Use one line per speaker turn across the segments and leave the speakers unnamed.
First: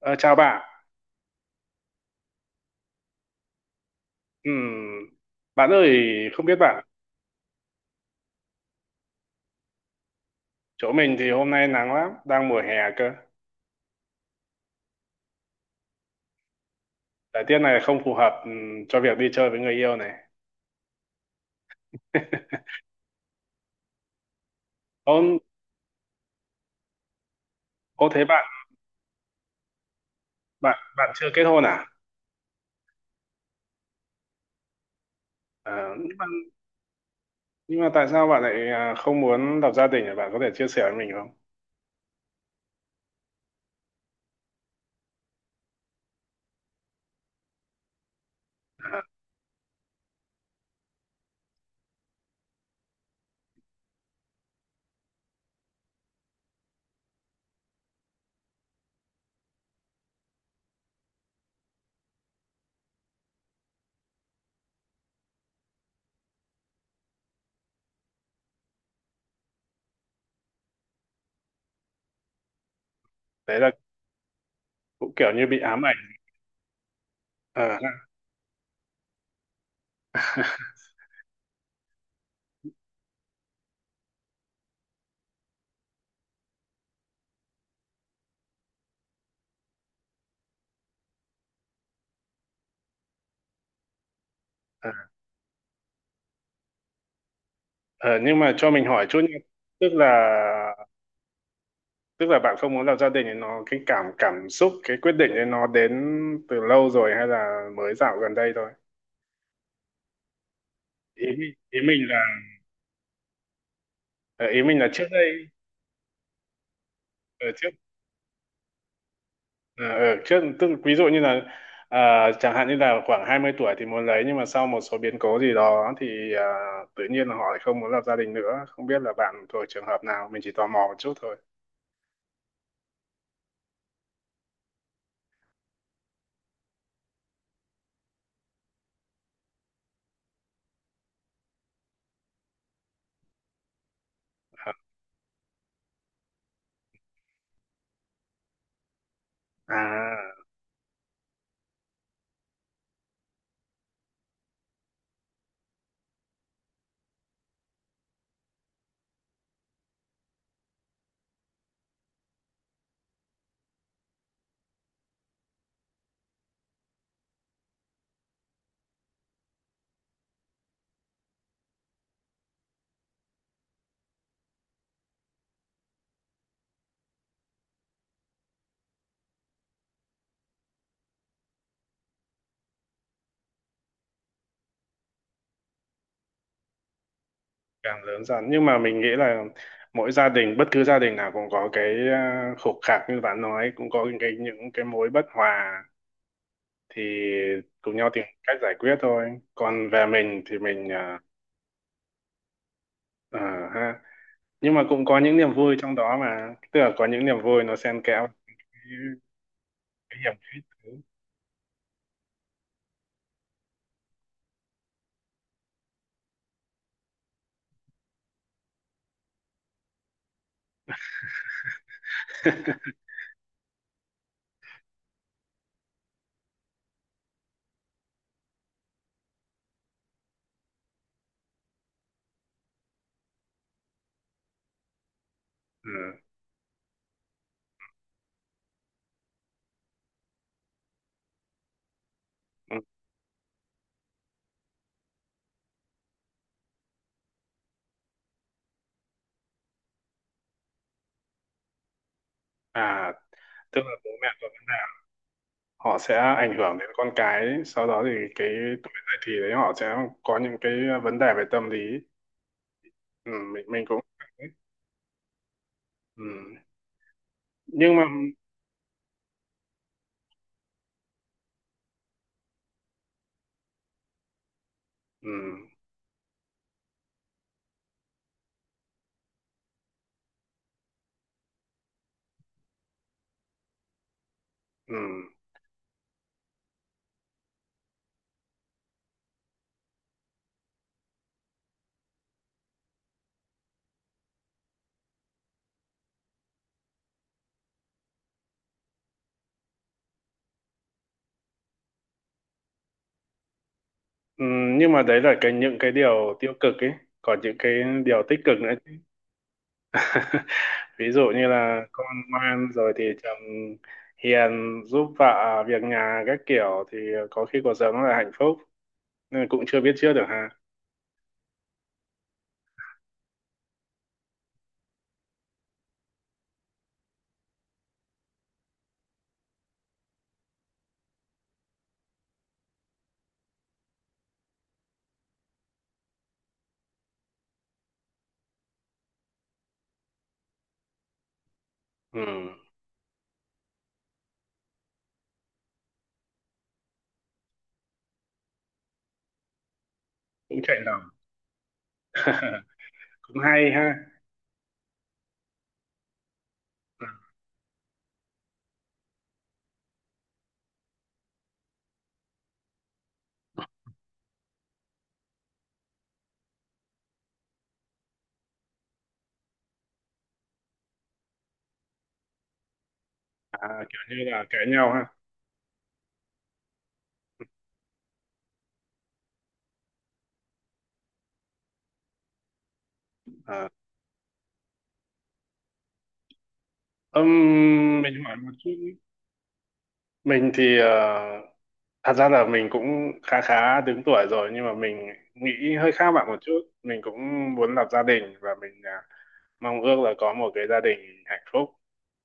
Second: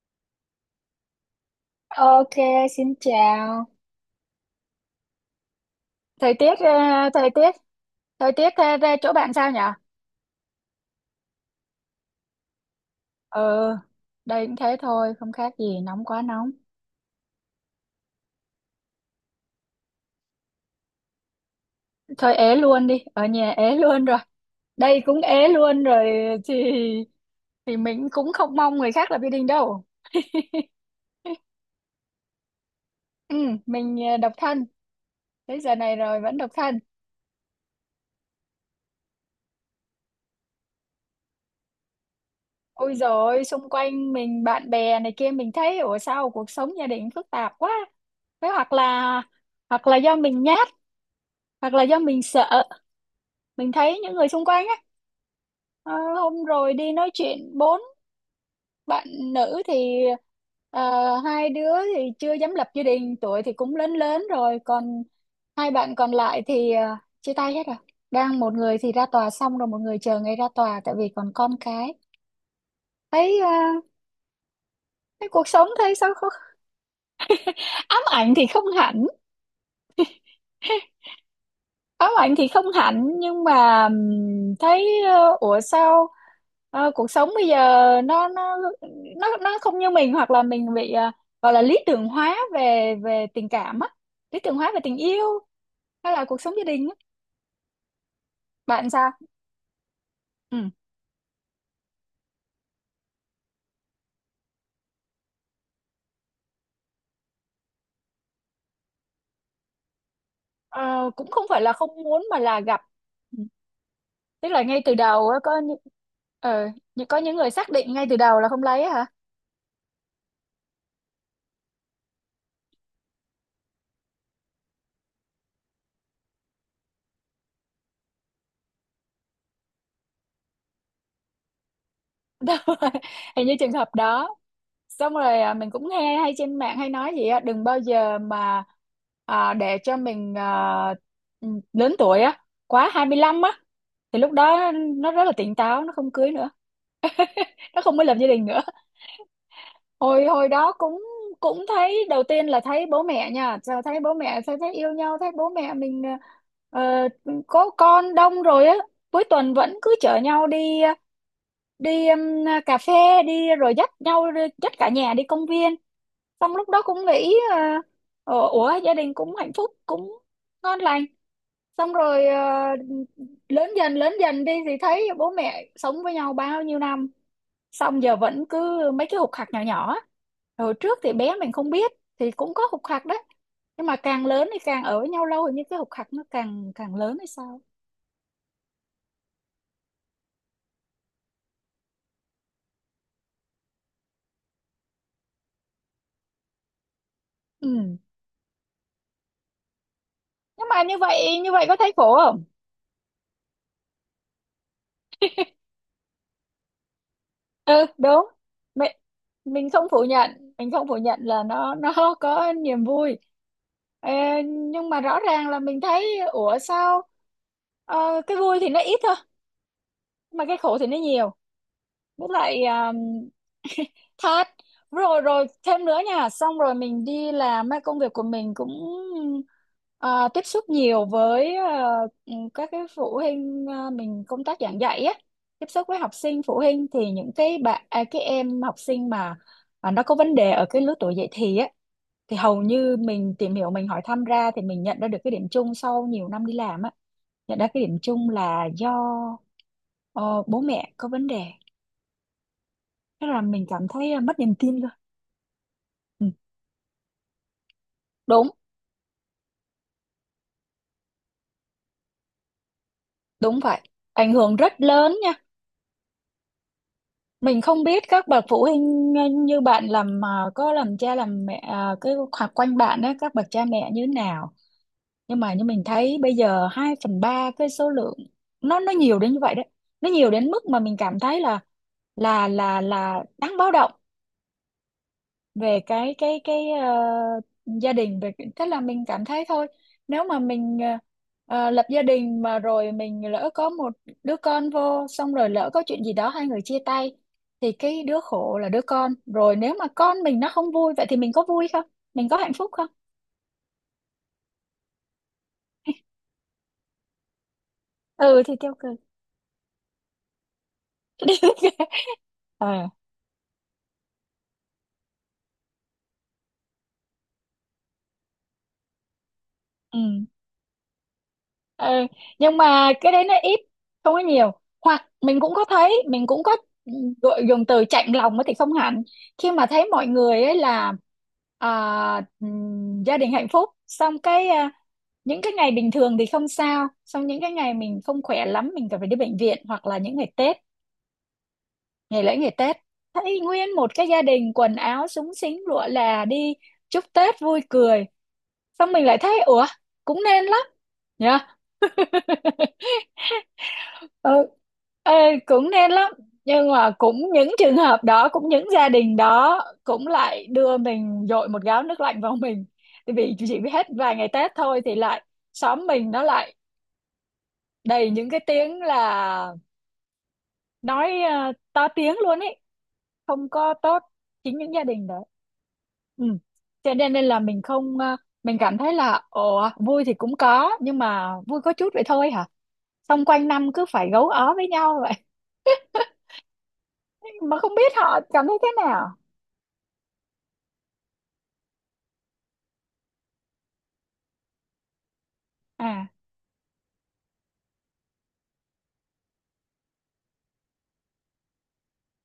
Ờ, Chào bạn.
Ok, xin chào.
Ừm, Bạn ơi,
Thời
không
tiết,
biết
ờ,
bạn,
thời tiết, thời tiết ờ, về chỗ bạn sao nhỉ?
chỗ mình thì hôm nay nắng lắm, đang mùa hè cơ.
Ừ, đây cũng thế thôi, không khác gì, nóng quá nóng.
Thời tiết này không phù hợp cho việc đi chơi với người yêu này.
Thôi ế luôn đi, ở nhà ế luôn rồi. Đây cũng
Ô,
ế luôn rồi, thì thì
ô,
mình cũng không mong người khác lập gia đình đâu.
bạn bạn chưa kết hôn à?
Ừ, mình độc thân, tới giờ
Ờ,
này
nhưng
rồi
mà,
vẫn độc thân.
nhưng mà tại sao bạn lại không muốn lập gia đình? Bạn có thể chia sẻ với mình không?
Ôi rồi, xung quanh mình bạn bè này kia mình thấy ủa sao cuộc sống gia đình phức tạp quá. Thế hoặc là do mình nhát, hoặc là do mình sợ, mình thấy những người xung quanh á, ờ, hôm rồi đi nói chuyện bốn bạn nữ thì hai đứa thì chưa dám lập gia đình, tuổi thì cũng lớn lớn rồi, còn hai bạn còn lại thì chia tay hết rồi, đang một người thì ra tòa xong rồi, một người chờ ngày ra tòa tại vì còn con cái. thấy ờ,
Đấy là cũng kiểu
thấy
như
cuộc
bị
sống
ám
thấy
ảnh.
sao không.
Ờ,
Ám ảnh thì không hẳn. Có bạn thì không hạnh, nhưng mà thấy ủa sao cuộc sống bây giờ nó nó nó không như mình, hoặc là mình bị gọi là lý tưởng hóa về về tình cảm á, lý tưởng hóa về tình yêu hay là cuộc sống gia đình á.
ờ, nhưng mà cho mình
Bạn
hỏi
sao?
chút nha. Tức là
Ừ.
tức là bạn không muốn lập gia đình ấy, nó cái cảm cảm xúc, cái quyết định ấy nó đến từ lâu rồi hay là mới dạo gần đây thôi?
Ờ, cũng
ý
không phải là
ý
không
mình là
muốn mà là gặp. Ừ.
ờ,
Tức
ý
là
mình
ngay
là
từ
trước đây.
đầu á ờ, có những
ở
người
trước
xác định ngay từ đầu là không lấy á hả?
ở trước tức là ví dụ như là chẳng hạn như là khoảng 20 tuổi thì muốn lấy, nhưng mà sau một số biến cố gì đó thì tự nhiên là họ lại không muốn lập gia đình nữa. Không biết là bạn thuộc trường hợp nào, mình chỉ tò mò một chút thôi.
Đúng rồi. Hình như trường hợp đó. Xong rồi à, mình cũng nghe hay trên mạng hay nói gì á, đừng bao giờ mà à, để cho mình à, ừ, lớn tuổi á, quá 25 á thì lúc
à
đó nó rất là tỉnh táo, nó không cưới nữa, nó không có lập gia đình nữa. hồi
à
hồi đó cũng cũng thấy đầu tiên là thấy bố mẹ nha. Sao thấy bố mẹ sao thấy yêu nhau, thấy bố mẹ mình à, ờ, có con đông rồi á, cuối tuần vẫn cứ chở nhau đi à, đi cà phê, đi rồi dắt cả nhà đi công viên. Xong lúc đó cũng nghĩ uh, ủa gia đình cũng hạnh phúc, cũng ngon lành. Xong rồi lớn dần đi thì thấy bố mẹ sống với nhau bao nhiêu năm, xong giờ vẫn cứ mấy cái khục khặc nhỏ nhỏ á. Hồi trước thì bé mình không biết, thì cũng có khục khặc đấy, nhưng mà càng lớn thì càng ở với nhau lâu thì như cái khục khặc nó càng càng lớn hay sao.
Càng lớn dần, nhưng mà mình nghĩ là mỗi gia đình, bất cứ gia đình nào cũng có cái khục khạc như bạn nói, cũng có những cái, mối bất hòa, thì cùng
Ừ,
nhau tìm cách giải quyết thôi. Còn về mình thì
nhưng mà
mình
như
à,
vậy, như vậy có thấy khổ.
à, ha nhưng mà cũng có những niềm vui trong đó mà, tức là có những niềm vui nó
Ừ
xen kẽ
đúng, mình mình không phủ
cái hiểm
nhận,
khích.
là nó có niềm vui. Ờ, nhưng mà rõ ràng là mình thấy ủa sao cái vui thì nó ít thôi, mà cái khổ thì nó nhiều. Với lại thát, rồi rồi thêm nữa nha. Xong rồi mình đi làm á, công việc của mình cũng ờ, tiếp xúc nhiều với các cái phụ huynh, mình công tác giảng dạy á, tiếp xúc
Ừ.
với học sinh phụ huynh, thì những cái bạn à, cái em học sinh mà nó có vấn đề ở cái lứa tuổi dậy thì á, thì hầu
Ừ.
như mình tìm hiểu, mình hỏi thăm ra, thì mình nhận ra được cái điểm chung sau nhiều năm đi làm á, nhận ra cái điểm chung là do ờ, bố mẹ có vấn đề.
À,
Thế là mình
tức
cảm
là bố
thấy à,
mẹ
mất
của
niềm tin
bạn
rồi.
họ sẽ
Ừ.
ảnh hưởng đến con cái, sau đó thì cái
Đúng,
tuổi dậy thì đấy họ sẽ có những cái vấn đề về tâm lý. Ừ,
đúng
mình
vậy.
mình cũng.
Ảnh hưởng rất lớn nha.
Ừ.
Mình không
nhưng
biết
mà
các bậc phụ huynh như bạn làm có làm cha làm mẹ ờ, cái hoặc quanh bạn á, các bậc cha mẹ như thế nào.
ừ,
Nhưng mà như mình thấy bây giờ 2/3 cái số lượng, nó nhiều đến như vậy đấy. Nó nhiều đến mức mà mình cảm thấy là là đáng báo động.
ừ,
Về cái gia đình, tức là mình cảm thấy thôi, nếu mà mình lập gia đình, mà rồi mình lỡ có một đứa con vô, xong rồi lỡ có chuyện gì đó hai người chia tay, thì cái đứa khổ là đứa con rồi. Nếu mà con mình nó không vui vậy, thì mình có vui không, mình có hạnh phúc không?
ừ, nhưng mà đấy là cái những cái điều tiêu cực ấy, còn những cái điều tích
Ừ thì
cực nữa
tiêu cực.
chứ. Ví dụ như là con ngoan
Ờ,
rồi thì chồng hiền, giúp vợ việc nhà các kiểu thì có khi cuộc sống là hạnh phúc, nên cũng chưa biết
ừ.
trước được ha.
Ờ, nhưng mà cái đấy nó ít, không có nhiều. Hoặc mình cũng có thấy, mình cũng có gọi dùng từ chạnh lòng thì không hẳn, khi mà thấy mọi người ấy là à, gia đình hạnh phúc, xong cái à, những cái ngày bình thường thì không sao, xong những cái ngày mình không khỏe lắm, mình cần phải đi bệnh viện, hoặc là những ngày Tết,
Ừ,
ngày lễ, ngày Tết, thấy nguyên một cái gia đình quần áo súng xính lụa là đi chúc Tết vui cười, xong mình lại thấy ủa, cũng nên
cũng
lắm
chạy lòng.
nhỉ.
Cũng hay ha.
Ừ. Ê, cũng nên lắm, nhưng mà cũng những trường hợp đó, cũng những gia đình đó cũng lại đưa mình dội một gáo nước lạnh vào mình, tại vì chỉ hết vài ngày Tết thôi thì lại, xóm mình nó lại đầy những cái tiếng là nói to tiếng luôn ấy, không có tốt,
Kiểu như là
chính
cãi
những gia
nhau ha.
đình đó. Ừ. Cho nên nên là, mình không ờ, mình cảm thấy là ồ vui thì cũng có, nhưng mà vui có chút vậy thôi hả, xong quanh
à,
năm cứ phải gấu ó với nhau vậy, mà không biết họ
mình hỏi
cảm
một
thấy
chút.
thế nào.
Mình thì thật ra là mình cũng khá khá đứng tuổi rồi, nhưng mà mình nghĩ hơi
À,
khác bạn một chút. Mình cũng muốn lập gia đình, và mình mong ước là có một cái gia đình hạnh phúc,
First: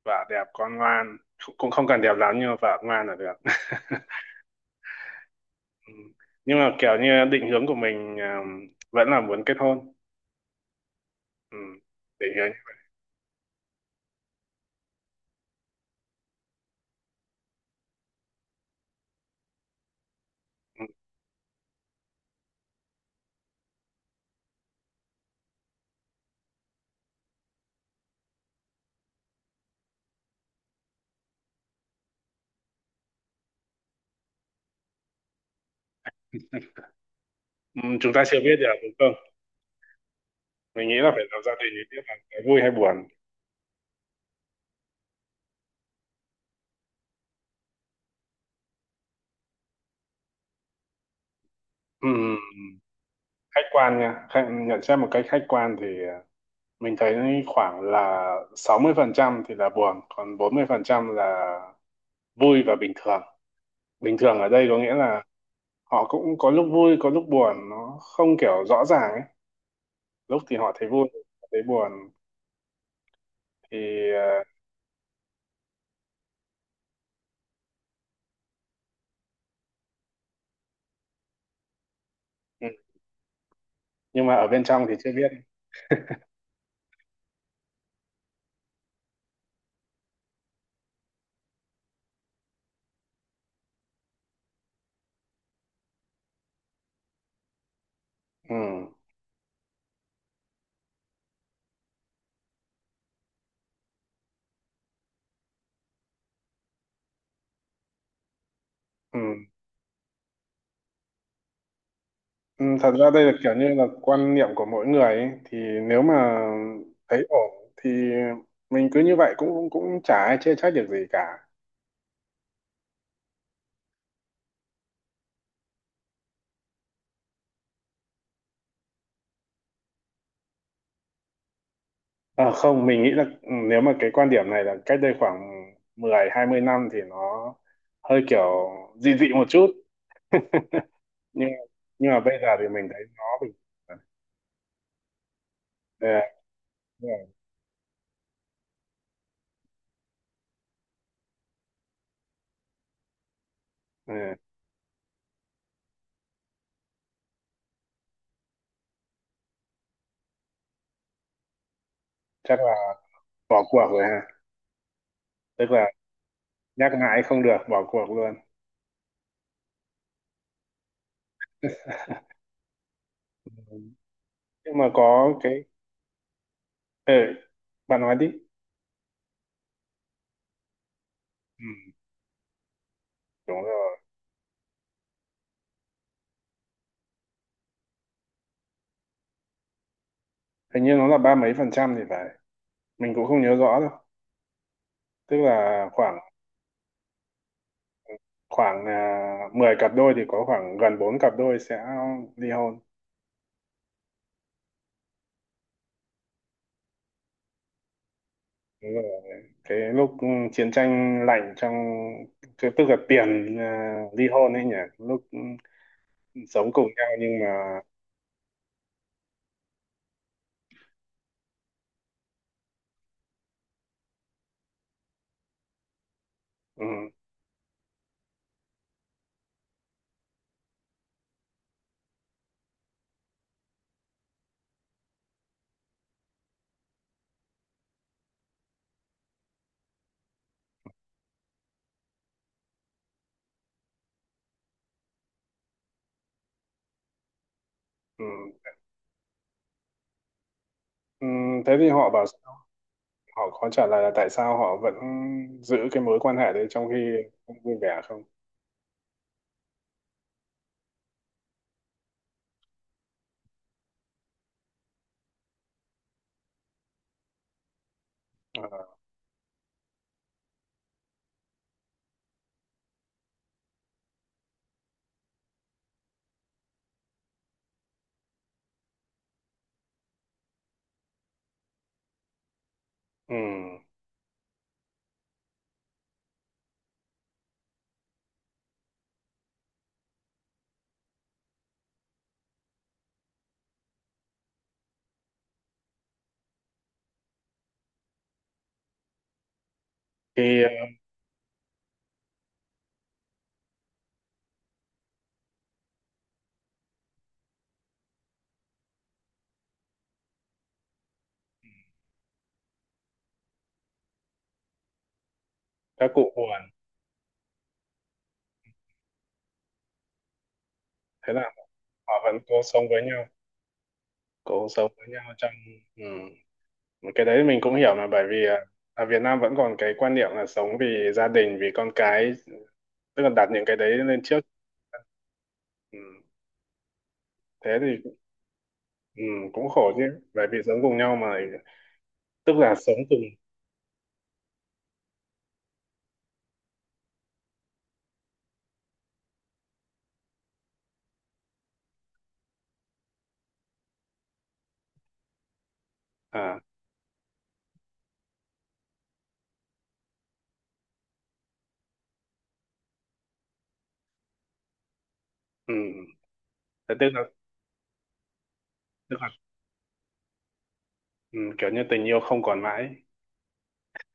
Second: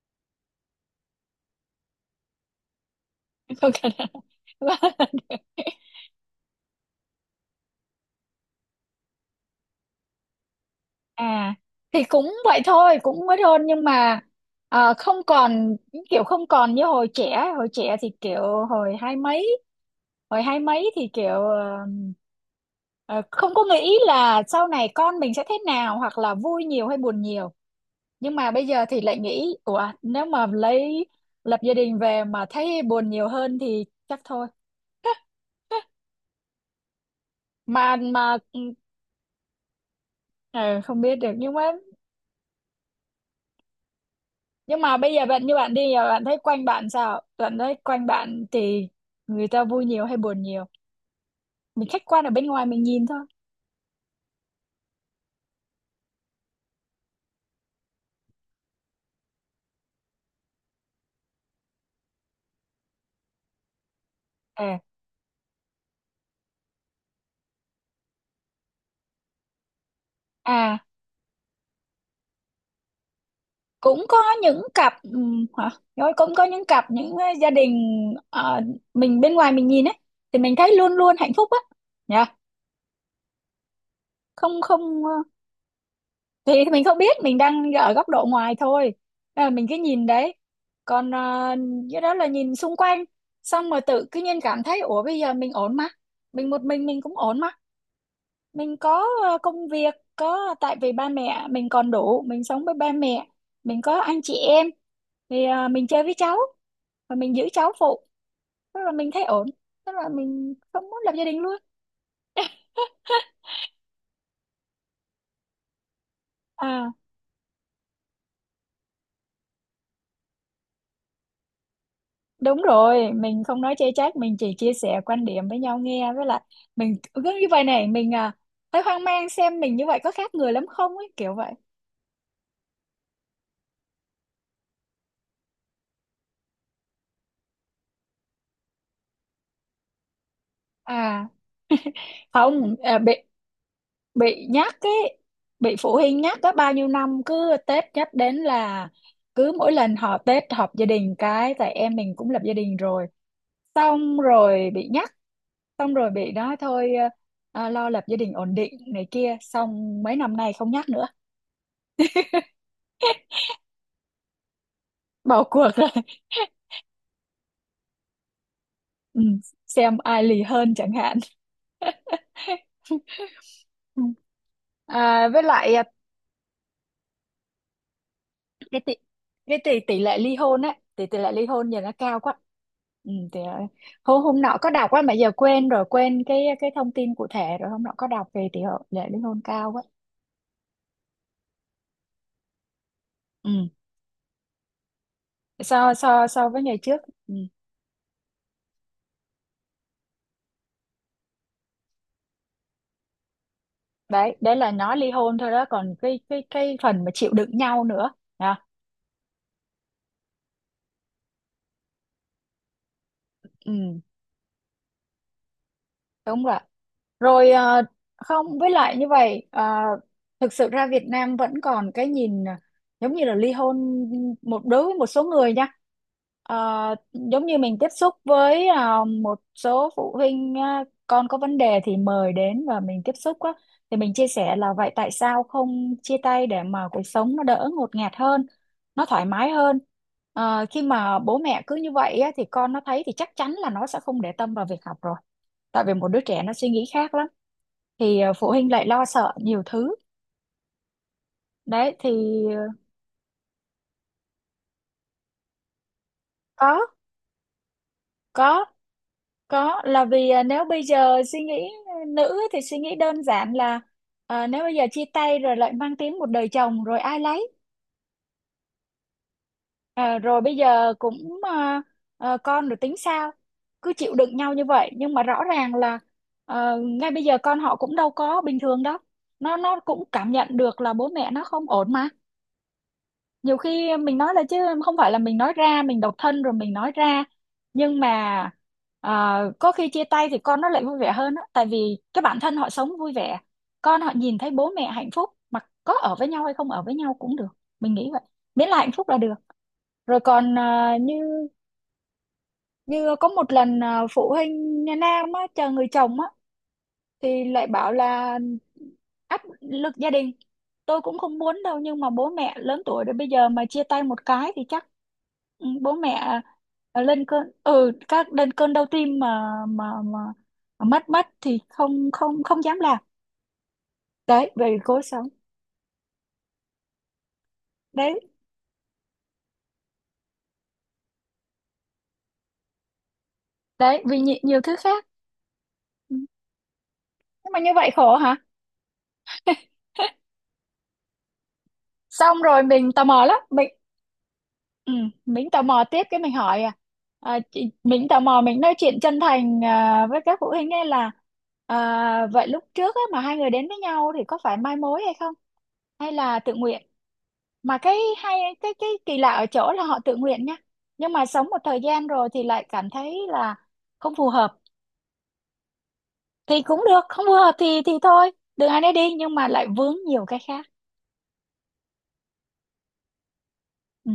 vợ đẹp, con ngoan, cũng không cần đẹp lắm nhưng mà vợ ngoan là được.
không cần.
Ừ. Nhưng mà kiểu như định hướng của mình vẫn là muốn kết hôn.
À
Ừ.
thì
Định
cũng
hướng.
vậy thôi, cũng mới hôn, nhưng mà không còn, kiểu không còn như hồi trẻ thì kiểu, hồi hai mấy, hồi hai
Ừ.
mấy thì kiểu ờ, không có nghĩ là sau này con mình sẽ thế nào, hoặc là vui nhiều hay buồn nhiều. Nhưng mà bây giờ thì lại nghĩ ủa, nếu mà lấy, lập gia đình về mà thấy buồn nhiều hơn thì chắc thôi.
Ừ,
mà
chúng ta
mà
chưa biết được
ừ.
đúng không?
Ờ,
Mình nghĩ
không
là
biết
phải
được,
lập gia
nhưng mà,
đình thì biết là cái vui hay buồn.
nhưng mà bây giờ bạn, như bạn đi, giờ bạn thấy quanh bạn sao, bạn thấy quanh bạn thì người ta vui nhiều hay buồn nhiều? Mình khách
Ừ,
quan ở
ừ, ừ.
bên ngoài mình nhìn thôi.
Khách quan nha, nhận xét một cách khách quan thì mình thấy khoảng là 60% thì là buồn, còn 40% là vui và bình thường. Bình thường ở đây có
à,
nghĩa là họ cũng có lúc vui có lúc buồn, nó không kiểu rõ ràng ấy, lúc thì họ
à
thấy vui, lúc thấy buồn thì
cũng có
ờ,
những cặp hả, rồi cũng có những cặp gia đình ờ, mình bên ngoài mình nhìn ấy, thì mình thấy luôn luôn hạnh phúc á, nhá.
ừ. Nhưng mà ở
Không,
bên
không,
trong thì chưa biết.
thì mình không biết, mình đang ở góc độ ngoài thôi, nên là mình cứ nhìn đấy. Còn cái đó là nhìn xung quanh, xong rồi tự cứ nhiên cảm thấy ủa bây giờ mình ổn mà, mình một mình cũng ổn mà,
Ừ.
mình có công việc, có, tại vì ba mẹ mình còn đủ, mình sống với ba mẹ, mình có anh chị em, thì mình chơi với cháu và mình giữ cháu phụ, tức là mình
Ừ,
thấy ổn, tức là mình không muốn lập gia đình luôn.
Ừ, thật ra đây là kiểu như là quan niệm của mỗi người ấy. Thì nếu mà
À,
thấy ổn thì mình cứ như vậy, cũng cũng cũng chả ai chê trách được gì cả.
đúng rồi, mình không nói chê trách, mình chỉ chia sẻ quan điểm với nhau nghe, với lại mình cứ như vậy này, mình à, thấy hoang mang, xem mình như vậy có khác người lắm không ấy, kiểu vậy.
À, không, mình nghĩ là nếu mà cái quan điểm này là cách đây khoảng 10-20 năm thì nó hơi kiểu dị dị một chút.
À,
Nhưng nhưng mà bây giờ thì
không,
mình
à,
thấy nó
bị
bình thường.
bị nhắc ấy, bị phụ
Ừ,
huynh nhắc có bao nhiêu
đúng
năm,
rồi.
cứ Tết nhắc đến là cứ mỗi lần họ Tết họp gia đình cái, tại em mình cũng lập gia đình rồi.
Ừ,
Xong rồi bị nhắc, xong rồi bị nói thôi à, lo lập gia đình ổn định này kia. Xong mấy năm nay không nhắc nữa,
chắc là bỏ cuộc rồi ha.
bỏ cuộc
Tức
rồi.
là nhắc mãi không được, bỏ cuộc luôn.
Ừ, xem ai lì hơn chẳng hạn.
Ừ.
Ừ.
Nhưng mà
À,
có
với
cái,
lại à,
ừ, bạn nói đi.
cái tỷ cái tỷ tỷ lệ ly hôn á, tỷ tỷ lệ ly
Ừ,
hôn giờ nó cao quá. Ừ, thì, à,
đúng rồi,
hôm hôm nọ có đọc á, mà giờ quên rồi, quên cái thông tin cụ thể rồi. Hôm nọ có đọc về tỷ lệ ly hôn cao quá.
hình như nó là ba mấy phần trăm thì phải, mình cũng không nhớ
Ừ.
rõ đâu. Tức là
so
khoảng
so so với ngày trước. Ừ.
khoảng là 10 cặp đôi thì có khoảng gần 4 cặp đôi sẽ ly hôn.
đấy đấy là nói ly hôn thôi đó, còn cái phần mà chịu đựng nhau nữa. Đó.
Đúng rồi. Cái lúc chiến tranh lạnh trong tức là tiền
Ừ,
ly hôn ấy nhỉ, lúc
đúng rồi.
sống cùng nhau nhưng
Rồi
mà.
không, với lại như vậy thực sự ra Việt Nam vẫn còn cái nhìn giống như là ly hôn một, đối với một số người nha.
ừ,
Ờ, giống như mình tiếp xúc với một số phụ huynh con có vấn đề thì mời đến và mình tiếp xúc á, thì mình chia sẻ là vậy tại sao không chia tay để mà cuộc sống nó đỡ ngột ngạt hơn, nó thoải mái hơn. Ờ, khi mà bố mẹ cứ như vậy á, thì con nó thấy thì chắc chắn là nó sẽ không để tâm vào việc học rồi, tại vì một đứa trẻ nó suy nghĩ khác lắm, thì
ừ,
phụ huynh lại lo sợ nhiều thứ.
ừ, Thế thì
Đấy
họ
thì
bảo sao?
ờ,
Họ có trả lời là tại sao họ vẫn giữ cái mối quan hệ đấy
có
trong khi không vui vẻ không?
có có là vì nếu bây giờ suy nghĩ nữ thì suy nghĩ đơn giản là nếu bây giờ chia tay rồi lại mang tiếng một đời chồng rồi ai lấy.
Ờ,
Ờ, rồi bây giờ cũng con rồi tính sao, cứ chịu đựng nhau như vậy. Nhưng mà rõ ràng là ngay bây giờ con họ cũng đâu có bình thường đâu, nó cũng cảm nhận được là bố mẹ nó không ổn mà.
ừ.
Nhiều khi mình nói là, chứ không phải là mình nói ra mình độc thân rồi mình nói ra, nhưng mà có khi chia tay thì con nó lại vui vẻ hơn á, tại vì cái bản thân họ sống vui vẻ, con họ nhìn thấy bố mẹ hạnh phúc, mà có ở với nhau hay không ở với nhau cũng được, mình nghĩ vậy, miễn là hạnh phúc là được. Rồi còn
Khi
như, như có một lần phụ huynh Nam á, chờ người chồng á, thì lại bảo là áp lực gia đình, tôi cũng không muốn đâu, nhưng mà bố mẹ lớn tuổi rồi, bây giờ mà chia tay một cái thì chắc ừ, bố
các cụ
mẹ
buồn
lên cơn, ừ, các lên cơn đau tim, mà mất mất
thế nào?
thì không
Họ vẫn
không
cố
không dám
sống
làm.
với nhau,
Đấy
cố
về
sống
cố
với
sống.
nhau trong. Ừ, cái đấy mình cũng hiểu mà,
đấy
bởi vì ở Việt Nam vẫn còn cái quan niệm là sống vì gia đình, vì con cái, tức là đặt những cái đấy
đấy vì
lên trước.
nhiều thứ khác.
Ừ.
Ừ. Nhưng mà
Thế
như vậy
thì
khổ hả?
ừ, cũng khổ chứ, bởi vì sống cùng nhau mà,
Xong
tức
rồi
là
mình
sống
tò
cùng.
mò lắm, ừ, mình tò mò tiếp, cái mình hỏi à, à chị, mình tò mò mình nói chuyện chân thành à, với các phụ huynh ấy là à, vậy lúc trước á, mà hai người đến với nhau thì có phải mai mối hay không, hay là tự
à
nguyện. Mà cái hay, cái kỳ lạ ở chỗ là họ tự nguyện nha, nhưng mà sống một thời gian rồi thì lại cảm thấy là không phù hợp.
ừ.
Thì cũng
Thế
được,
tức là,
không phù hợp thì thôi, đường ai nấy đi,
tức là
nhưng mà lại vướng nhiều cái khác.
ừ, kiểu như tình yêu không còn mãi,
Ừ.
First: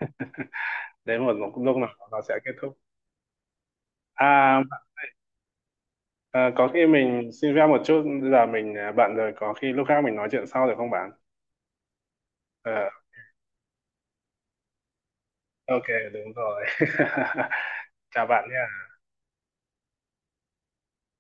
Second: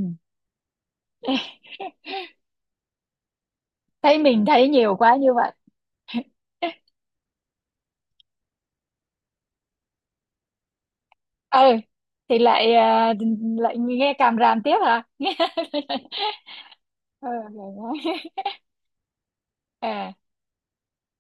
đến một lúc, lúc nào nó sẽ kết thúc.
Thấy mình
à,
thấy nhiều quá như vậy.
có khi mình xin phép một chút, giờ mình bận rồi, có khi lúc khác mình nói chuyện sau được không bạn?
Ừ thì lại
Ờ,
à, lại nghe càm ràm tiếp hả. Nghe.
ok, đúng rồi.
Ừ, rồi đó.
Chào bạn nhé.
À